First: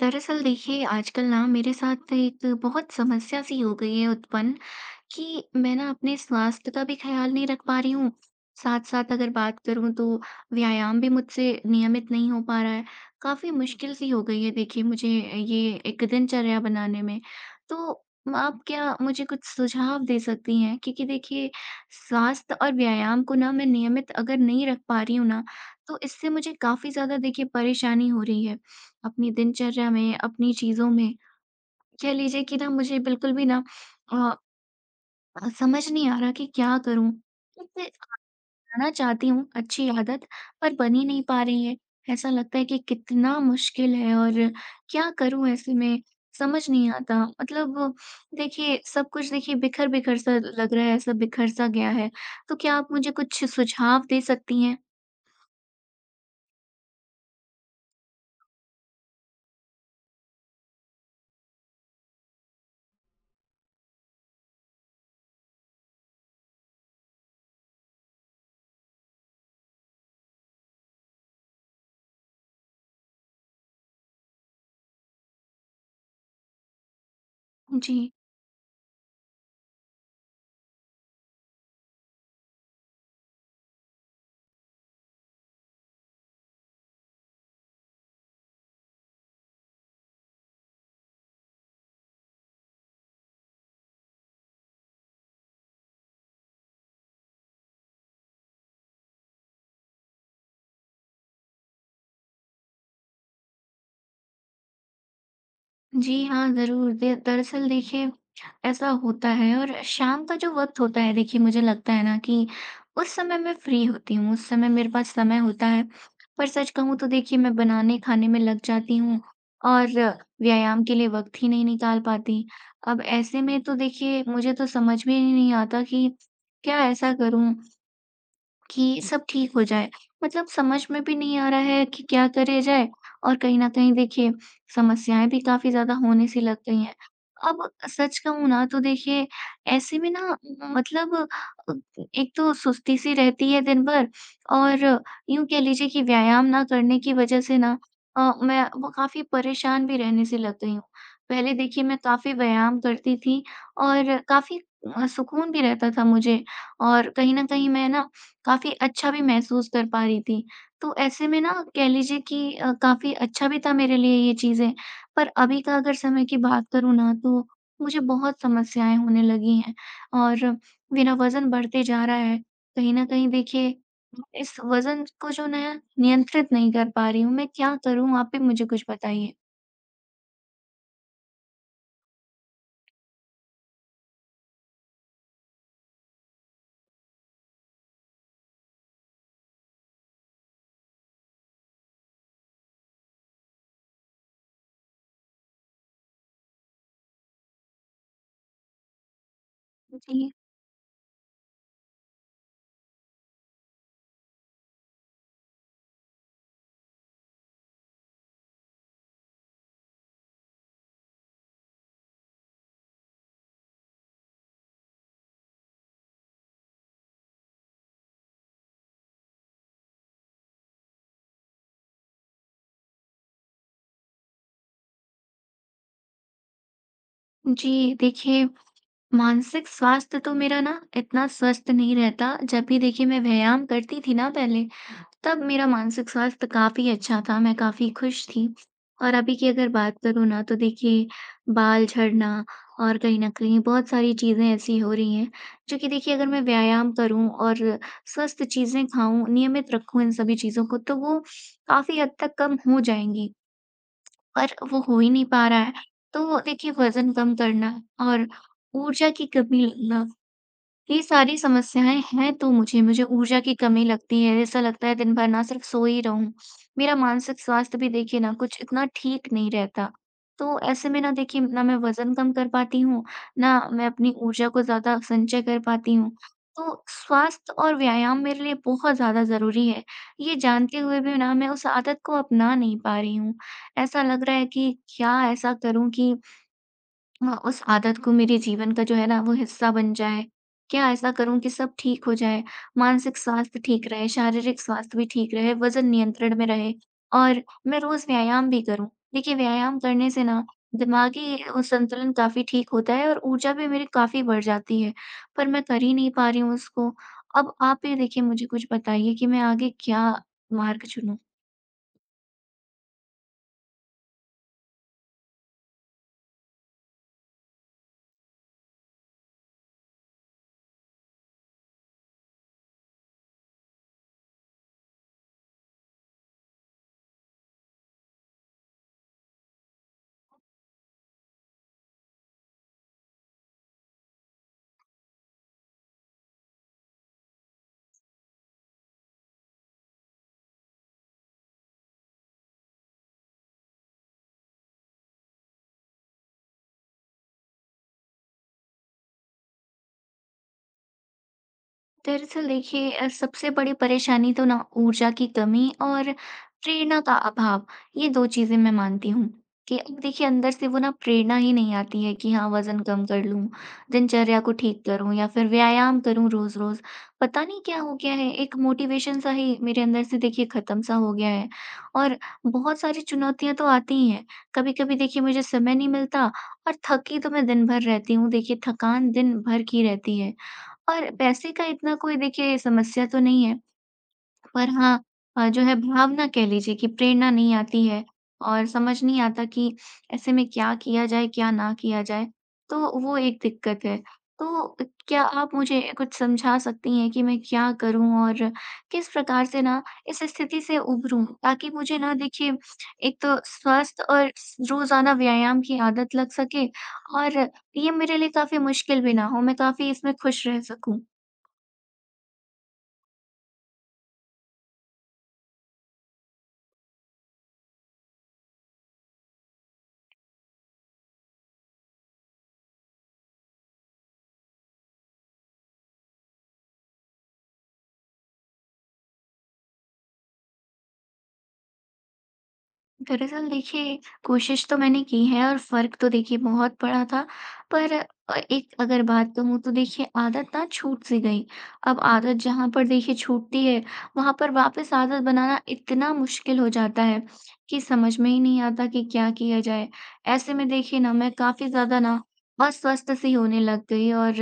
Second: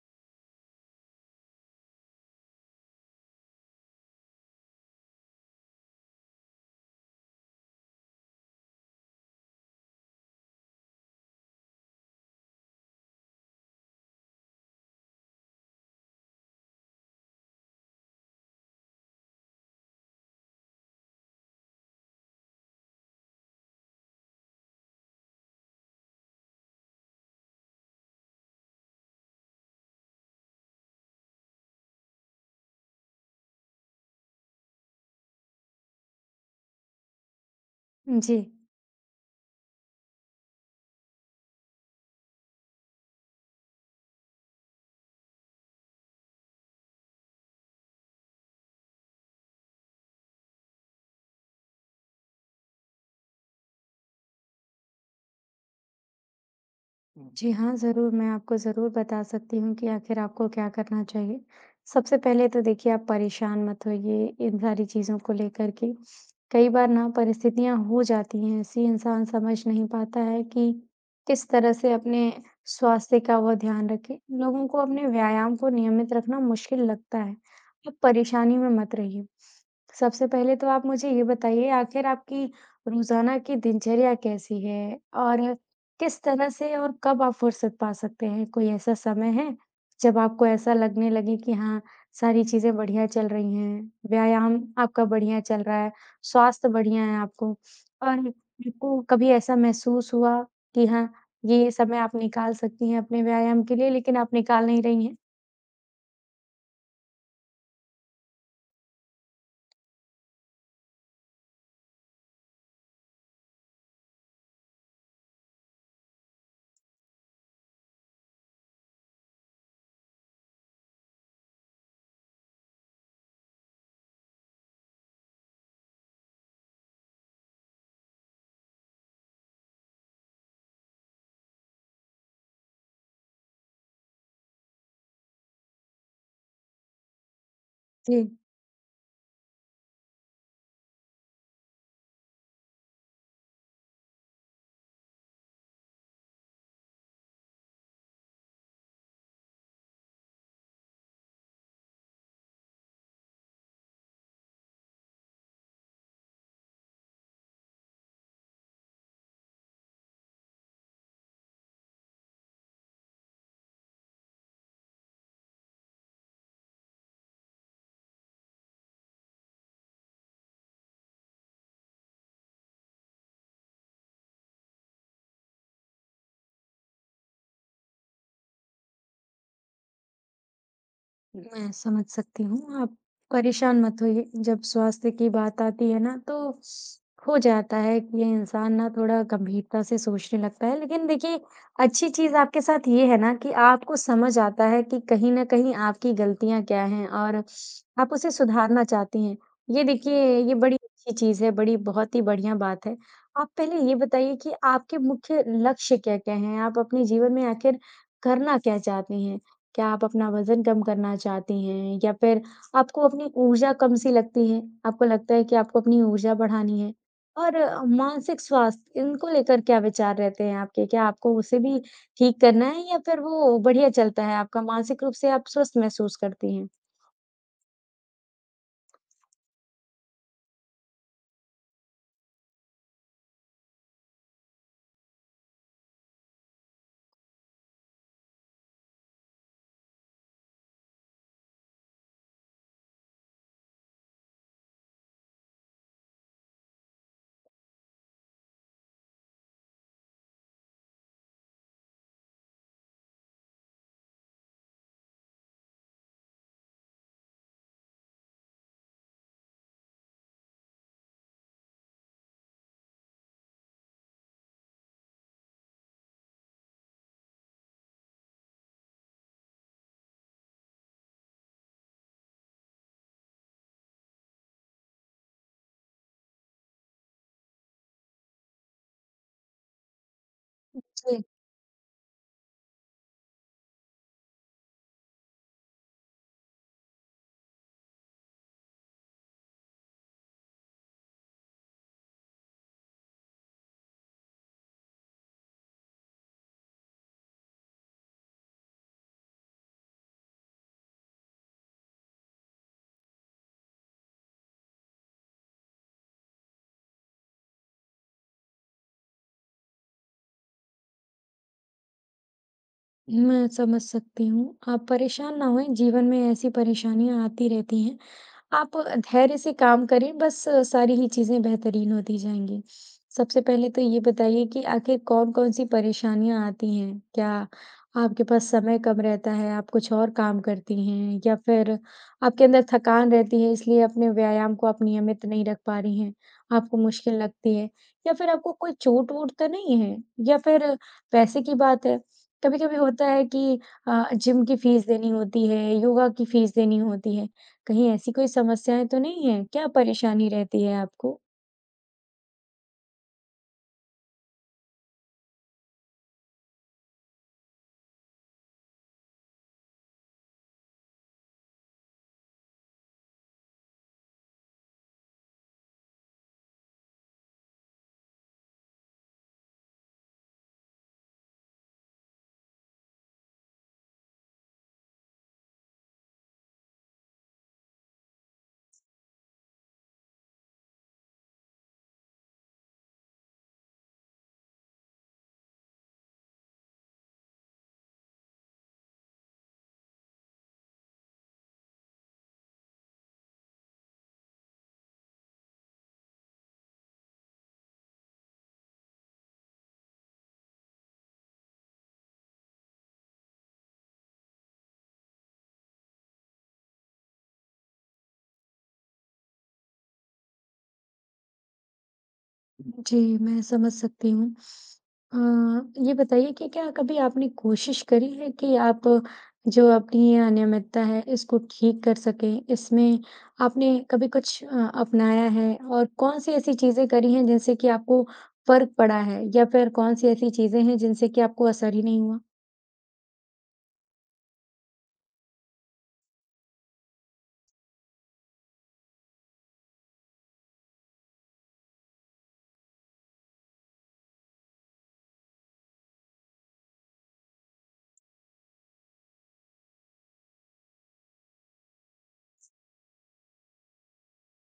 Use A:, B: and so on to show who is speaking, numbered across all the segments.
A: दरअसल देखिए, आजकल ना मेरे साथ एक बहुत समस्या सी हो गई है उत्पन्न, कि मैं ना अपने स्वास्थ्य का भी ख्याल नहीं रख पा रही हूँ। साथ-साथ अगर बात करूँ तो व्यायाम भी मुझसे नियमित नहीं हो पा रहा है। काफ़ी मुश्किल-सी हो गई है देखिए मुझे ये एक दिनचर्या बनाने में। तो आप क्या मुझे कुछ सुझाव दे सकती हैं? क्योंकि देखिए, स्वास्थ्य और व्यायाम को ना मैं नियमित अगर नहीं रख पा रही हूँ ना, तो इससे मुझे काफ़ी ज़्यादा देखिए परेशानी हो रही है। अपनी दिनचर्या में, अपनी चीज़ों में। कह लीजिए कि ना मुझे बिल्कुल भी ना अ, समझ नहीं आ रहा कि क्या करूँ? इससे
B: जी।
A: छुड़ाना चाहती हूँ अच्छी आदत, पर बन ही नहीं पा रही है। ऐसा लगता है कि कितना मुश्किल है, और क्या करूँ ऐसे में? समझ नहीं आता। मतलब देखिए सब कुछ देखिए बिखर-बिखर सा लग रहा है, ऐसा बिखर सा गया है। तो क्या आप मुझे कुछ सुझाव दे सकती हैं?
B: हुँ। जी हाँ, ज़रूर मैं आपको ज़रूर बता सकती हूँ कि आखिर आपको क्या करना चाहिए। सबसे पहले तो देखिए आप परेशान मत होइए इन सारी चीज़ों को लेकर के। कई बार ना परिस्थितियाँ हो जाती हैं ऐसी इंसान समझ नहीं पाता है कि किस तरह से अपने स्वास्थ्य का वो ध्यान रखे। लोगों को अपने व्यायाम को नियमित रखना मुश्किल लगता है। आप
A: जी।
B: परेशानी में मत रहिए। सबसे पहले तो आप मुझे ये बताइए आखिर आपकी रोज़ाना की दिनचर्या कैसी है? और किस तरह से और कब आप फुर्सत पा सकते हैं? कोई ऐसा समय है, जब आपको ऐसा लगने लगे कि हाँ, सारी चीज़ें बढ़िया चल रही हैं, व्यायाम आपका बढ़िया चल रहा है, स्वास्थ्य बढ़िया है आपको और आपको कभी ऐसा महसूस हुआ कि हाँ, ये समय आप निकाल सकती हैं अपने व्यायाम के लिए लेकिन आप निकाल नहीं रही हैं?
A: जी हाँ, ज़रूर। दे दरअसल देखिए, ऐसा होता है, और शाम का जो वक़्त होता है देखिए मुझे लगता है ना कि उस समय मैं फ्री होती हूँ, उस समय मेरे पास समय होता है। पर सच कहूँ तो देखिए मैं बनाने-खाने में लग जाती हूँ और व्यायाम के लिए वक़्त ही नहीं निकाल पाती। अब ऐसे में तो देखिए मुझे तो समझ में ही नहीं आता कि क्या ऐसा करूँ कि सब ठीक हो जाए। मतलब समझ में भी नहीं आ रहा है कि क्या करे जाए, और कहीं न कहीं देखिए समस्याएँ भी काफ़ी ज़्यादा होने सी लग गई हैं। अब
B: जी।
A: सच कहूँ ना तो देखिए ऐसे में ना, मतलब अ, एक तो सुस्ती सी रहती है दिन भर, और यूँ कह लीजिए कि व्यायाम ना करने की वज़ह से ना मैं वो काफ़ी परेशान भी रहने से लग गई हूँ। पहले देखिए मैं काफ़ी व्यायाम करती थी, और काफ़ी सुकून भी रहता था मुझे, और कहीं न कहीं मैं ना काफ़ी अच्छा भी महसूस कर पा रही थी। तो ऐसे में ना कह लीजिए कि काफ़ी अच्छा भी था मेरे लिए ये चीज़ें। पर अभी का अगर समय की बात करूँ ना तो मुझे बहुत समस्याएँ होने लगी हैं, और मेरा वज़न बढ़ते जा रहा है। कहीं न कहीं देखिए इस वज़न को जो ना नियंत्रित नहीं कर पा रही हूँ। मैं क्या करूँ? आप भी मुझे कुछ बताइए।
B: मैं समझ सकती हूँ, आप परेशान मत होइए। जब स्वास्थ्य की बात आती है ना, तो हो जाता है कि ये इंसान ना थोड़ा गंभीरता से सोचने लगता है। लेकिन देखिए, अच्छी चीज़ आपके साथ ये है ना कि आपको समझ आता है कि कहीं न कहीं आपकी गलतियाँ क्या हैं और आप उसे सुधारना चाहती हैं। ये देखिए,
A: जी।
B: ये बड़ी अच्छी चीज़ है, बड़ी बहुत ही बढ़िया बात है। आप पहले ये बताइए कि आपके मुख्य लक्ष्य क्या-क्या हैं? आप अपने जीवन में आखिर करना क्या चाहती हैं? क्या आप अपना वज़न कम करना चाहती हैं या फिर आपको अपनी ऊर्जा कम सी लगती है? आपको लगता है कि आपको अपनी ऊर्जा बढ़ानी है? और मानसिक स्वास्थ्य इनको लेकर क्या विचार रहते हैं आपके? क्या आपको उसे भी ठीक करना है या फिर वो बढ़िया चलता है आपका मानसिक रूप से आप स्वस्थ महसूस करती हैं?
A: जी, देखिए, मानसिक स्वास्थ्य तो मेरा ना इतना स्वस्थ नहीं रहता। जब भी देखिए मैं व्यायाम करती थी ना पहले, तब मेरा मानसिक स्वास्थ्य काफ़ी अच्छा था, मैं काफ़ी खुश थी। और अभी की अगर बात करूँ ना तो देखिए बाल झड़ना, और कहीं न कहीं बहुत सारी चीज़ें ऐसी हो रही हैं, जो कि देखिए अगर मैं व्यायाम करूँ और स्वस्थ चीज़ें खाऊँ, नियमित रखूँ इन सभी चीज़ों को, तो वो काफ़ी हद तक कम हो जाएँगी, पर वो हो ही नहीं पा रहा है। तो देखिए वज़न कम करना और ऊर्जा की कमी लगना, ये सारी समस्याएँ हैं, तो मुझे मुझे ऊर्जा की कमी लगती है। ऐसा लगता है दिन भर ना सिर्फ़ सोई रहूँ। मेरा मानसिक स्वास्थ्य भी देखिए ना कुछ इतना ठीक नहीं रहता। तो ऐसे में ना देखिए, ना मैं वज़न कम कर पाती हूँ, ना मैं अपनी ऊर्जा को ज़्यादा संचय कर पाती हूँ। तो स्वास्थ्य और व्यायाम मेरे लिए बहुत ज़्यादा ज़रूरी है। ये जानते हुए भी
B: जी।
A: ना मैं उस आदत को अपना नहीं पा रही हूँ। ऐसा लग रहा है कि क्या ऐसा करूँ कि हाँ, उस आदत को मेरे जीवन का जो है ना वो हिस्सा बन जाए। क्या ऐसा करूँ कि सब ठीक हो जाए, मानसिक स्वास्थ्य ठीक रहे, शारीरिक स्वास्थ्य भी ठीक रहे, वज़न नियंत्रण में रहे और मैं रोज़ व्यायाम भी करूँ। देखिए व्यायाम करने से ना दिमागी संतुलन काफ़ी ठीक होता है और ऊर्जा भी मेरी काफ़ी बढ़ जाती है, पर मैं कर ही नहीं पा रही हूँ उसको। अब आप ही देखिए मुझे कुछ बताइए कि मैं आगे क्या मार्ग चुनूँ?
B: मैं समझ सकती हूँ। आप परेशान ना होएँ, जीवन में ऐसी परेशानियाँ आती रहती हैं। आप धैर्य से काम करें, बस सारी ही चीज़ें बेहतरीन होती जाएँगी। सबसे पहले तो ये बताइए कि आखिर कौन-कौन सी परेशानियाँ आती हैं? क्या आपके पास समय कम रहता है, आप कुछ और काम करती हैं या फिर आपके अंदर थकान रहती है इसलिए अपने व्यायाम को आप नियमित नहीं रख पा रही हैं, आपको मुश्किल लगती है? या फिर आपको कोई चोट-वोट तो नहीं है? या फिर पैसे की बात है? कभी-कभी होता है कि जिम की फीस देनी होती है, योगा की फीस देनी होती है, कहीं ऐसी कोई समस्याएँ तो नहीं है? क्या परेशानी रहती है आपको?
A: दरअसल देखिए सबसे बड़ी परेशानी तो ना ऊर्जा की कमी और प्रेरणा का अभाव, ये दो चीजें मैं मानती हूँ कि अब देखिए अंदर से वो ना प्रेरणा ही नहीं आती है कि हाँ, वजन कम कर लूँ, दिनचर्या को ठीक करूँ या फिर व्यायाम करूँ रोज रोज। पता नहीं क्या हो गया है, एक मोटिवेशन सा ही मेरे अंदर से देखिए खत्म सा हो गया है। और बहुत सारी चुनौतियां तो आती ही हैं, कभी कभी देखिए मुझे समय नहीं मिलता, और थकी तो मैं दिन भर रहती हूँ, देखिए थकान दिन भर की रहती है। और पैसे का इतना कोई देखिए समस्या तो नहीं है, पर हाँ, जो है भावना कह लीजिए कि प्रेरणा नहीं आती है, और समझ नहीं आता कि ऐसे में क्या किया जाए, क्या ना किया जाए, तो वो एक दिक्कत है। तो क्या आप मुझे कुछ समझा सकती हैं कि मैं क्या करूँ और किस प्रकार से ना इस स्थिति से उभरूँ? ताकि मुझे ना देखिए एक तो स्वस्थ और स रोज़ाना व्यायाम की आदत लग सके, और ये मेरे लिए काफ़ी मुश्किल भी ना हो, मैं काफ़ी इसमें खुश रह सकूँ।
B: जी, मैं समझ सकती हूँ। ये बताइए कि क्या कभी आपने कोशिश करी है कि आप जो अपनी ये अनियमितता है, इसको ठीक कर सकें? इसमें आपने कभी कुछ अपनाया है और कौन-सी ऐसी चीज़ें करी हैं जिनसे कि आपको फ़र्क पड़ा है? या फिर कौन-सी ऐसी चीज़ें हैं जिनसे कि आपको असर ही नहीं हुआ?
A: दरअसल देखिए, कोशिश तो मैंने की है और फ़र्क तो देखिए बहुत पड़ा था। पर एक अगर बात कहूँ तो देखिए आदत ना छूट-सी गई। अब आदत जहाँ पर देखिए छूटती है, वहाँ पर वापस आदत बनाना इतना मुश्किल हो जाता है कि समझ में ही नहीं आता कि क्या किया जाए। ऐसे में देखिए ना मैं काफ़ी ज़्यादा ना अस्वस्थ-सी होने लग गई, और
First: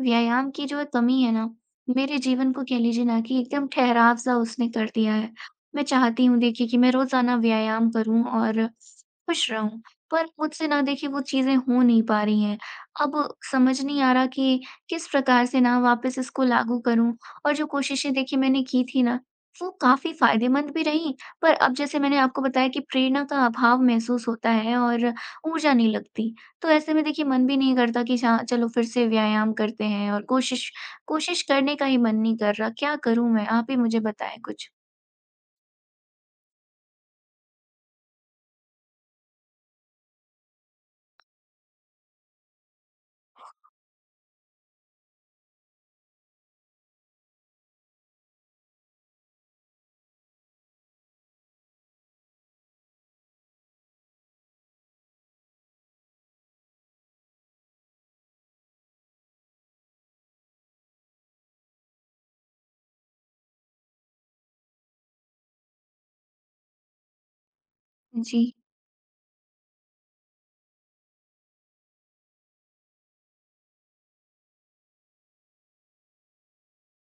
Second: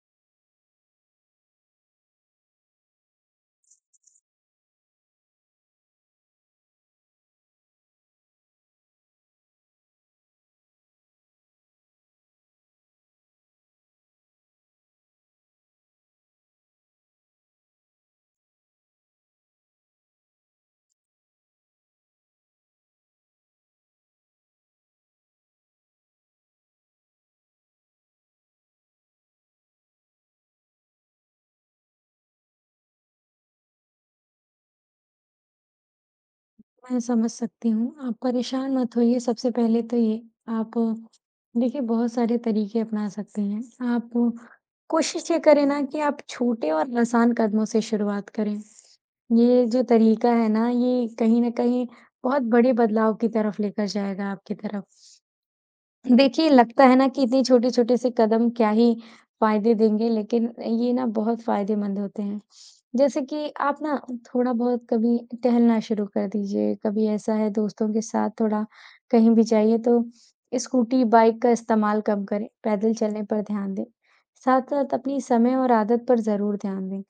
A: व्यायाम की जो कमी है ना, मेरे जीवन को कह लीजिए ना कि एकदम ठहराव-सा उसने कर दिया है। मैं चाहती हूँ देखिए कि मैं रोज़ाना व्यायाम करूँ और खुश रहूँ, पर मुझसे ना देखिए वो चीज़ें हो नहीं पा रही हैं। अब समझ नहीं आ रहा कि किस प्रकार से ना वापस इसको लागू करूँ, और जो कोशिशें देखिए मैंने की थी ना, वो काफ़ी फ़ायदेमंद भी रहीं, पर अब जैसे मैंने आपको बताया कि प्रेरणा का अभाव महसूस होता है और ऊर्जा नहीं लगती। तो ऐसे में देखिए मन भी नहीं करता कि चा चलो फिर से व्यायाम करते हैं, और कोशिश कोशिश करने का ही मन नहीं कर रहा। क्या करूँ मैं? आप ही मुझे बताएँ कुछ।
B: मैं समझ सकती हूँ। आप परेशान मत होइए। सबसे पहले तो ये आप देखिए बहुत सारे तरीके अपना सकते हैं। आप कोशिश ये करें ना कि आप छोटे और आसान कदमों से शुरुआत करें। ये जो तरीका है ना ये कहीं न कहीं बहुत बड़े बदलाव की तरफ लेकर जाएगा आपकी तरफ। देखिए, लगता है ना कि इतनी छोटे-छोटे से कदम क्या ही फ़ायदे देंगे, लेकिन ये ना बहुत फ़ायदेमंद होते हैं। जैसे कि आप ना थोड़ा-बहुत कभी टहलना शुरू कर दीजिए, कभी ऐसा है दोस्तों के साथ
A: जी।
B: थोड़ा कहीं भी जाइए तो स्कूटी, बाइक का इस्तेमाल कम करें, पैदल चलने पर ध्यान दें। साथ-साथ अपनी समय और आदत पर ज़रूर ध्यान दें।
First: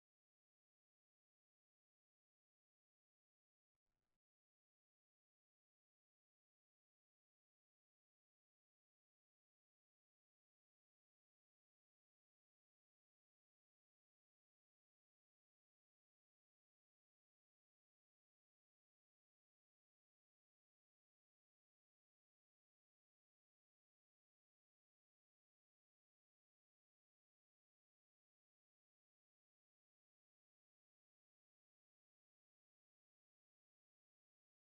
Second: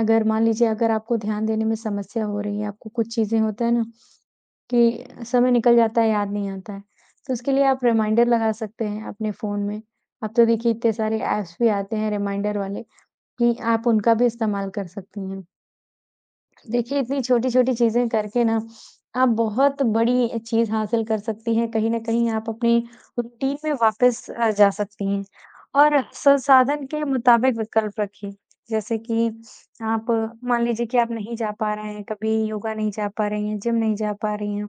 B: अगर मान लीजिए अगर आपको ध्यान देने में समस्या हो रही है, आपको कुछ चीज़ें होता है ना कि समय निकल जाता है, याद नहीं आता है। तो उसके लिए आप रिमाइंडर लगा सकते हैं अपने फ़ोन में। अब तो देखिए इतने सारे ऐप्स भी आते हैं रिमाइंडर वाले कि आप उनका भी इस्तेमाल कर सकती हैं। देखिए, इतनी छोटी-छोटी चीज़ें करके ना, आप बहुत बड़ी चीज़ हासिल कर सकती हैं। कहीं न कहीं आप अपनी रूटीन में वापस जा सकती हैं और संसाधन के मुताबिक विकल्प रखिए। जैसे कि आप मान लीजिए कि आप नहीं जा पा रहे हैं, कभी योगा नहीं जा पा रही हैं, जिम नहीं जा पा रही हैं,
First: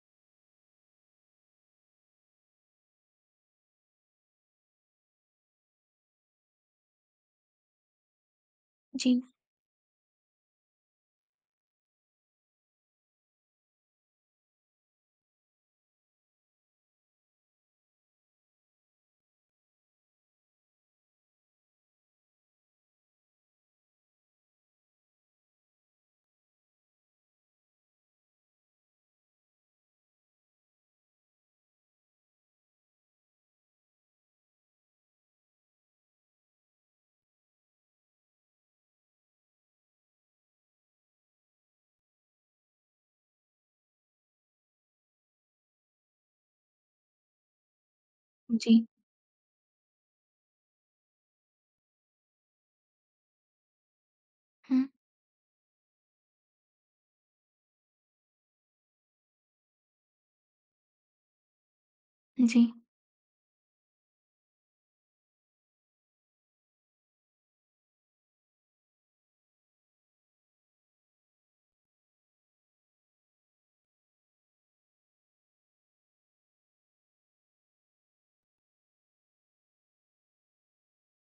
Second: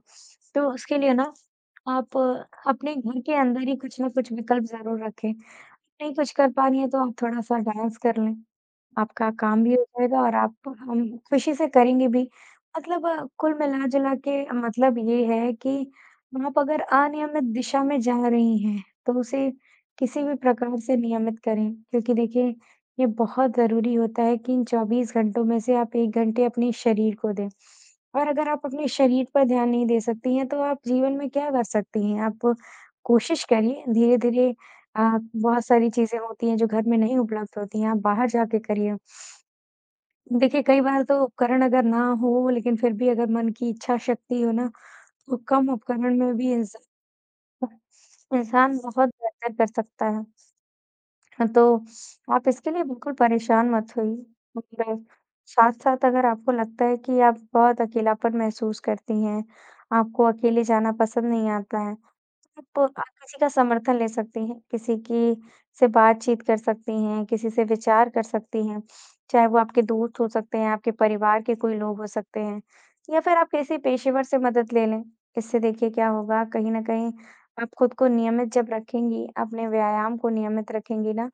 B: तो उसके लिए ना आप अपने घर के अंदर ही कुछ ना कुछ विकल्प ज़रूर रखें। नहीं कुछ कर पा रही हैं, तो आप थोड़ा-सा डांस कर लें।
A: जी।
B: आपका काम भी हो जाएगा और आप हम खुशी से करेंगे भी। मतलब कुल मिला-जुला के मतलब ये है कि आप अगर अनियमित दिशा में जा रही हैं, तो उसे किसी भी प्रकार से नियमित करें। क्योंकि देखिए, ये बहुत ज़रूरी होता है कि इन 24 घंटों में से आप 1 घंटे अपने शरीर को दें। और अगर आप अपने शरीर पर ध्यान नहीं दे सकती हैं, तो आप जीवन में क्या कर सकती हैं? आप कोशिश करिए धीरे-धीरे। बहुत सारी चीज़ें होती हैं जो घर में नहीं उपलब्ध होती हैं, आप बाहर जाके करिए। देखिए, कई बार तो उपकरण अगर ना हो, लेकिन फिर भी अगर मन की इच्छा शक्ति हो ना, तो कम उपकरण में भी इंसान इंसान
A: जी।
B: बहुत बेहतर कर सकता है। हाँ, तो आप इसके लिए बिल्कुल परेशान मत होइए।
A: हुँ।
B: और साथ-साथ अगर आपको लगता है कि आप बहुत अकेलापन महसूस करती हैं, आपको अकेले जाना पसंद नहीं आता है,
A: जी।
B: आप किसी का समर्थन ले सकती हैं, किसी की से बातचीत कर सकती हैं, किसी से विचार कर सकती हैं। चाहे वो आपके दोस्त हो सकते हैं, आपके परिवार के कोई लोग हो सकते हैं या फिर आप किसी पेशेवर से मदद ले लें। इससे देखिए क्या होगा कहीं न कहीं आप खुद को नियमित जब रखेंगी, अपने व्यायाम को नियमित रखेंगी ना,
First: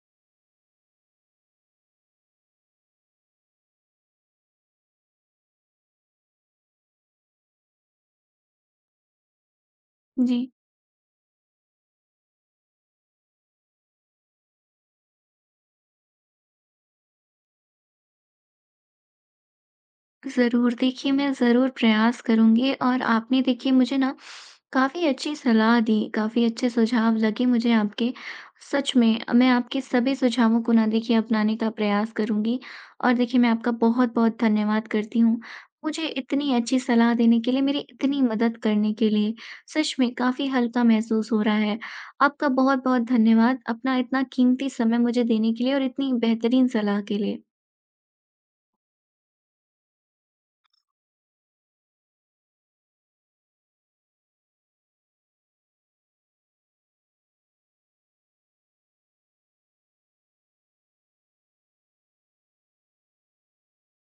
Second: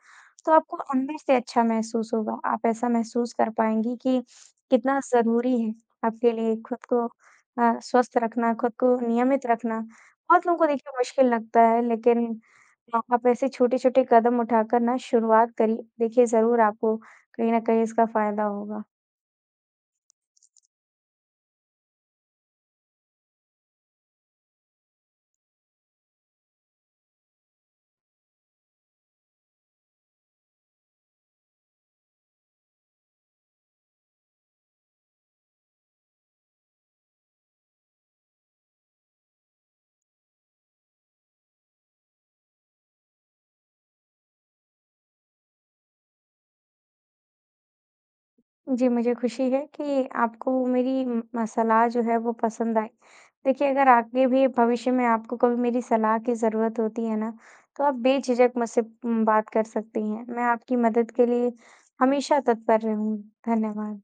B: तो आपको अंदर से अच्छा महसूस होगा। आप ऐसा महसूस कर पाएँगी कि कितना ज़रूरी है आपके लिए खुद को स्वस्थ रखना, खुद को नियमित रखना।
A: जी।
B: बहुत लोगों को देखिए मुश्किल लगता है लेकिन आप ऐसे छोटे-छोटे कदम उठाकर ना शुरुआत करिए, देखिए ज़रूर आपको कहीं न कहीं इसका फ़ायदा होगा।
A: ज़रूर, देखिए मैं ज़रूर प्रयास करूँगी, और आपने देखिए मुझे ना काफ़ी अच्छी सलाह दी, काफ़ी अच्छे सुझाव लगे मुझे आपके। सच में मैं आपके सभी सुझावों को ना देखिए अपनाने का प्रयास करूँगी, और देखिए मैं आपका बहुत-बहुत धन्यवाद करती हूँ। मुझे इतनी अच्छी सलाह देने के लिए, मेरी इतनी मदद करने के लिए, सच में काफ़ी हल्का महसूस हो रहा है। आपका बहुत-बहुत धन्यवाद, अपना इतना कीमती समय मुझे देने के लिए और इतनी बेहतरीन सलाह के लिए।
B: जी, मुझे खुशी है कि आपको मेरी सलाह जो है वो पसंद आई। देखिए अगर आगे भी भविष्य में आपको कभी मेरी सलाह की ज़रूरत होती है ना, तो आप बेझिझक मुझसे बात कर सकती हैं। मैं आपकी मदद के लिए हमेशा तत्पर रहूँगी। धन्यवाद।